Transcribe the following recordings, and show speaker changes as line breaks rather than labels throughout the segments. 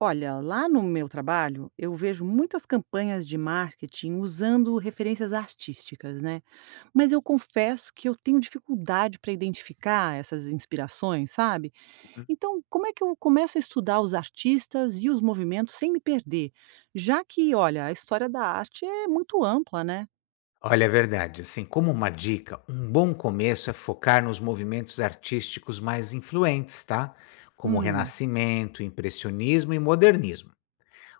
Olha, lá no meu trabalho, eu vejo muitas campanhas de marketing usando referências artísticas, né? Mas eu confesso que eu tenho dificuldade para identificar essas inspirações, sabe?
Hum.
Então, como é que eu começo a estudar os artistas e os movimentos sem me perder? Já que, olha, a história da arte é muito ampla, né?
Olha, é verdade. Assim, como uma dica, um bom começo é focar nos movimentos artísticos mais influentes, tá? Como o
Hum,
Renascimento, Impressionismo e Modernismo.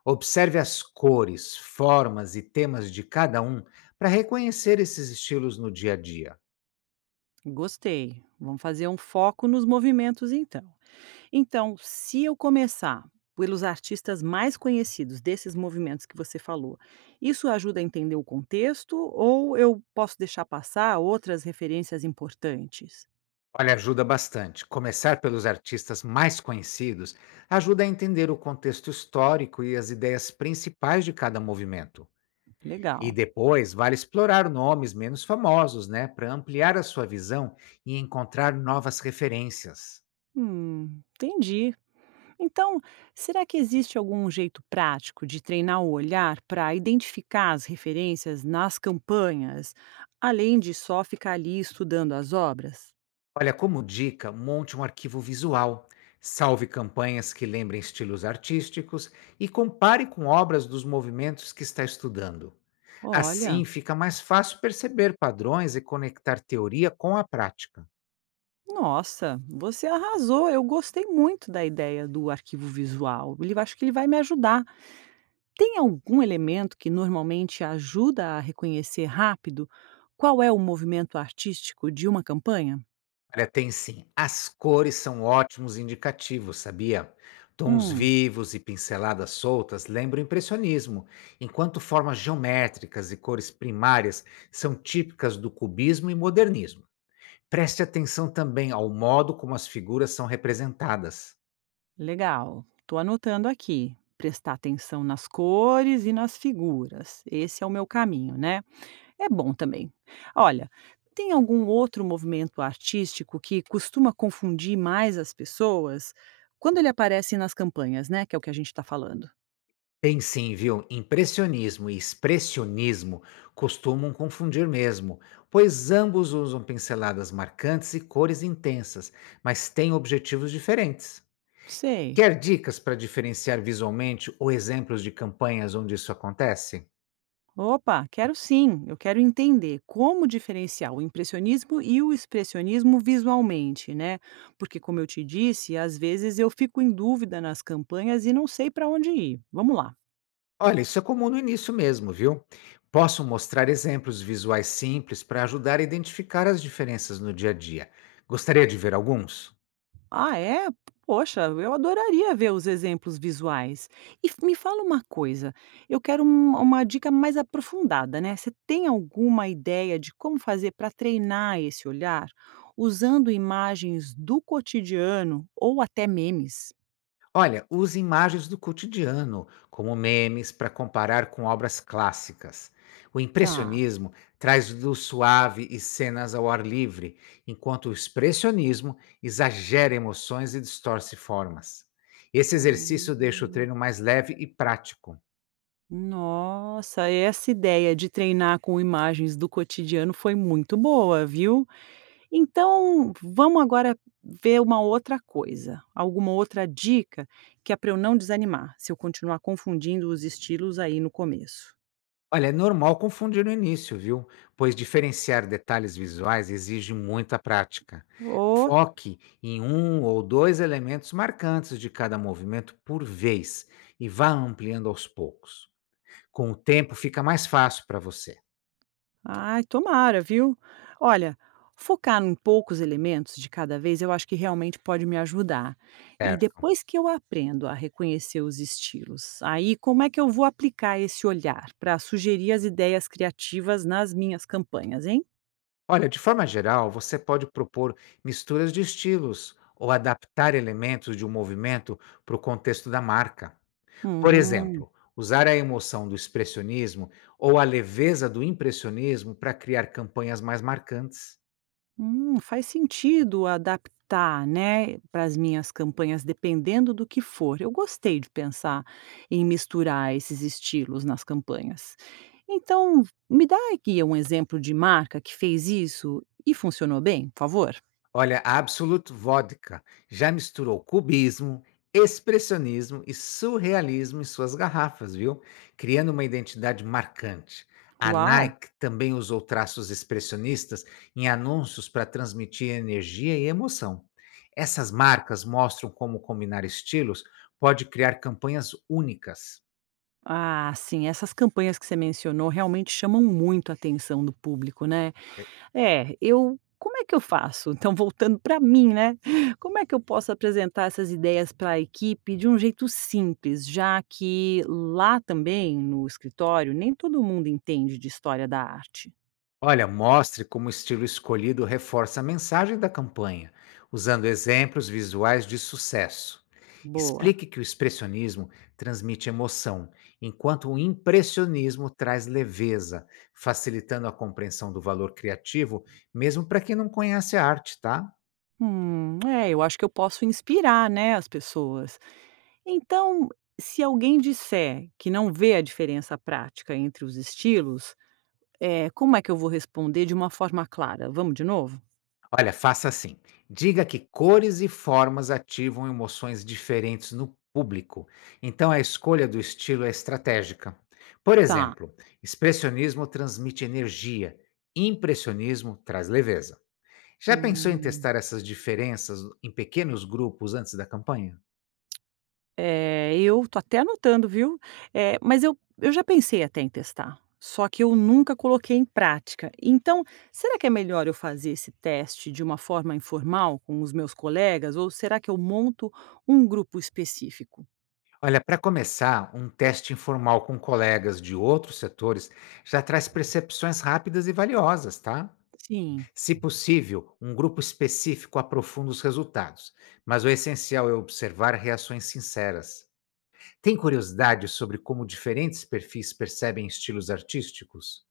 Observe as cores, formas e temas de cada um para reconhecer esses estilos no dia a dia.
gostei. Vamos fazer um foco nos movimentos então. Então, se eu começar pelos artistas mais conhecidos desses movimentos que você falou, isso ajuda a entender o contexto ou eu posso deixar passar outras referências importantes?
Olha, ajuda bastante. Começar pelos artistas mais conhecidos ajuda a entender o contexto histórico e as ideias principais de cada movimento. E
Legal.
depois vale explorar nomes menos famosos, né, para ampliar a sua visão e encontrar novas referências.
Entendi. Então, será que existe algum jeito prático de treinar o olhar para identificar as referências nas campanhas, além de só ficar ali estudando as obras?
Olha, como dica, monte um arquivo visual. Salve campanhas que lembrem estilos artísticos e compare com obras dos movimentos que está estudando.
Olha,
Assim, fica mais fácil perceber padrões e conectar teoria com a prática.
nossa, você arrasou. Eu gostei muito da ideia do arquivo visual. Ele acho que ele vai me ajudar. Tem algum elemento que normalmente ajuda a reconhecer rápido qual é o movimento artístico de uma campanha?
Olha, tem sim. As cores são ótimos indicativos, sabia? Tons
Hum,
vivos e pinceladas soltas lembram o impressionismo, enquanto formas geométricas e cores primárias são típicas do cubismo e modernismo. Preste atenção também ao modo como as figuras são representadas.
legal. Estou anotando aqui. Prestar atenção nas cores e nas figuras. Esse é o meu caminho, né? É bom também. Olha, tem algum outro movimento artístico que costuma confundir mais as pessoas quando ele aparece nas campanhas, né, que é o que a gente está falando?
Pensem, viu? Impressionismo e expressionismo costumam confundir mesmo, pois ambos usam pinceladas marcantes e cores intensas, mas têm objetivos diferentes.
Sei.
Quer dicas para diferenciar visualmente ou exemplos de campanhas onde isso acontece?
Opa, quero sim. Eu quero entender como diferenciar o impressionismo e o expressionismo visualmente, né? Porque, como eu te disse, às vezes eu fico em dúvida nas campanhas e não sei para onde ir. Vamos lá.
Olha, isso é comum no início mesmo, viu? Posso mostrar exemplos visuais simples para ajudar a identificar as diferenças no dia a dia. Gostaria de ver alguns?
Ah, é? Poxa, eu adoraria ver os exemplos visuais. Me fala uma coisa, eu quero uma dica mais aprofundada, né? Você tem alguma ideia de como fazer para treinar esse olhar usando imagens do cotidiano ou até memes?
Olha, use imagens do cotidiano, como memes, para comparar com obras clássicas. O
Tá.
impressionismo traz luz suave e cenas ao ar livre, enquanto o expressionismo exagera emoções e distorce formas. Esse
Hum,
exercício deixa o treino mais leve e prático.
nossa, essa ideia de treinar com imagens do cotidiano foi muito boa, viu? Então, vamos agora ver uma outra coisa, alguma outra dica que é para eu não desanimar, se eu continuar confundindo os estilos aí no começo.
Olha, é normal confundir no início, viu? Pois diferenciar detalhes visuais exige muita prática.
Oh,
Foque em um ou dois elementos marcantes de cada movimento por vez e vá ampliando aos poucos. Com o tempo, fica mais fácil para você,
ai, tomara, viu? Olha, focar em poucos elementos de cada vez, eu acho que realmente pode me ajudar. E
certo?
depois que eu aprendo a reconhecer os estilos, aí como é que eu vou aplicar esse olhar para sugerir as ideias criativas nas minhas campanhas, hein?
Olha, de forma geral, você pode propor misturas de estilos ou adaptar elementos de um movimento para o contexto da marca. Por
Hum.
exemplo, usar a emoção do expressionismo ou a leveza do impressionismo para criar campanhas mais marcantes.
Faz sentido adaptar, né, para as minhas campanhas, dependendo do que for. Eu gostei de pensar em misturar esses estilos nas campanhas. Então, me dá aqui um exemplo de marca que fez isso e funcionou bem, por favor.
Olha, a Absolute Vodka já misturou cubismo, expressionismo e surrealismo em suas garrafas, viu? Criando uma identidade marcante. A
Uau!
Nike também usou traços expressionistas em anúncios para transmitir energia e emoção. Essas marcas mostram como combinar estilos pode criar campanhas únicas.
Ah, sim, essas campanhas que você mencionou realmente chamam muito a atenção do público, né? É, eu como é que eu faço? Então voltando para mim, né, como é que eu posso apresentar essas ideias para a equipe de um jeito simples, já que lá também no escritório nem todo mundo entende de história da arte?
Olha, mostre como o estilo escolhido reforça a mensagem da campanha, usando exemplos visuais de sucesso.
Boa.
Explique que o expressionismo transmite emoção, enquanto o impressionismo traz leveza, facilitando a compreensão do valor criativo, mesmo para quem não conhece a arte, tá?
É, eu acho que eu posso inspirar, né, as pessoas. Então, se alguém disser que não vê a diferença prática entre os estilos, é como é que eu vou responder de uma forma clara? Vamos de novo?
Olha, faça assim. Diga que cores e formas ativam emoções diferentes no público. Então a escolha do estilo é estratégica. Por
Tá.
exemplo, expressionismo transmite energia, impressionismo traz leveza. Já pensou em
Hum.
testar essas diferenças em pequenos grupos antes da campanha?
É, eu tô até anotando, viu. Mas eu já pensei até em testar, só que eu nunca coloquei em prática. Então, será que é melhor eu fazer esse teste de uma forma informal com os meus colegas ou será que eu monto um grupo específico?
Olha, para começar, um teste informal com colegas de outros setores já traz percepções rápidas e valiosas, tá?
Sim.
Se possível, um grupo específico aprofunda os resultados, mas o essencial é observar reações sinceras. Tem curiosidade sobre como diferentes perfis percebem estilos artísticos?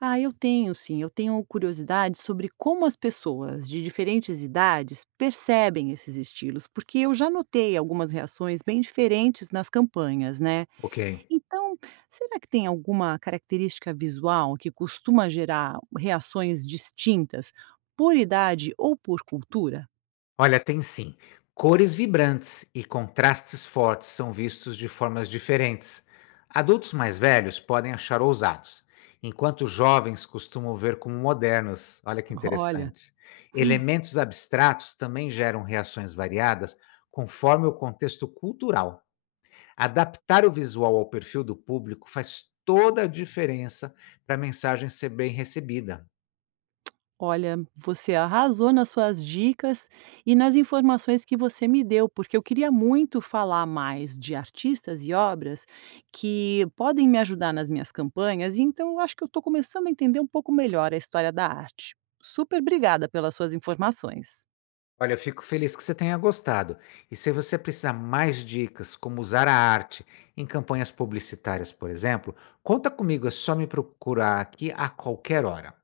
Ah, eu tenho sim, eu tenho curiosidade sobre como as pessoas de diferentes idades percebem esses estilos, porque eu já notei algumas reações bem diferentes nas campanhas, né.
Ok.
Então, será que tem alguma característica visual que costuma gerar reações distintas por idade ou por cultura?
Olha, tem sim. Cores vibrantes e contrastes fortes são vistos de formas diferentes. Adultos mais velhos podem achar ousados, enquanto jovens costumam ver como modernos. Olha que
Olha,
interessante. Elementos abstratos também geram reações variadas conforme o contexto cultural. Adaptar o visual ao perfil do público faz toda a diferença para a mensagem ser bem recebida.
olha, você arrasou nas suas dicas e nas informações que você me deu, porque eu queria muito falar mais de artistas e obras que podem me ajudar nas minhas campanhas, e então eu acho que eu estou começando a entender um pouco melhor a história da arte. Super obrigada pelas suas informações.
Olha, eu fico feliz que você tenha gostado. E se você precisar mais dicas como usar a arte em campanhas publicitárias, por exemplo, conta comigo, é só me procurar aqui a qualquer hora.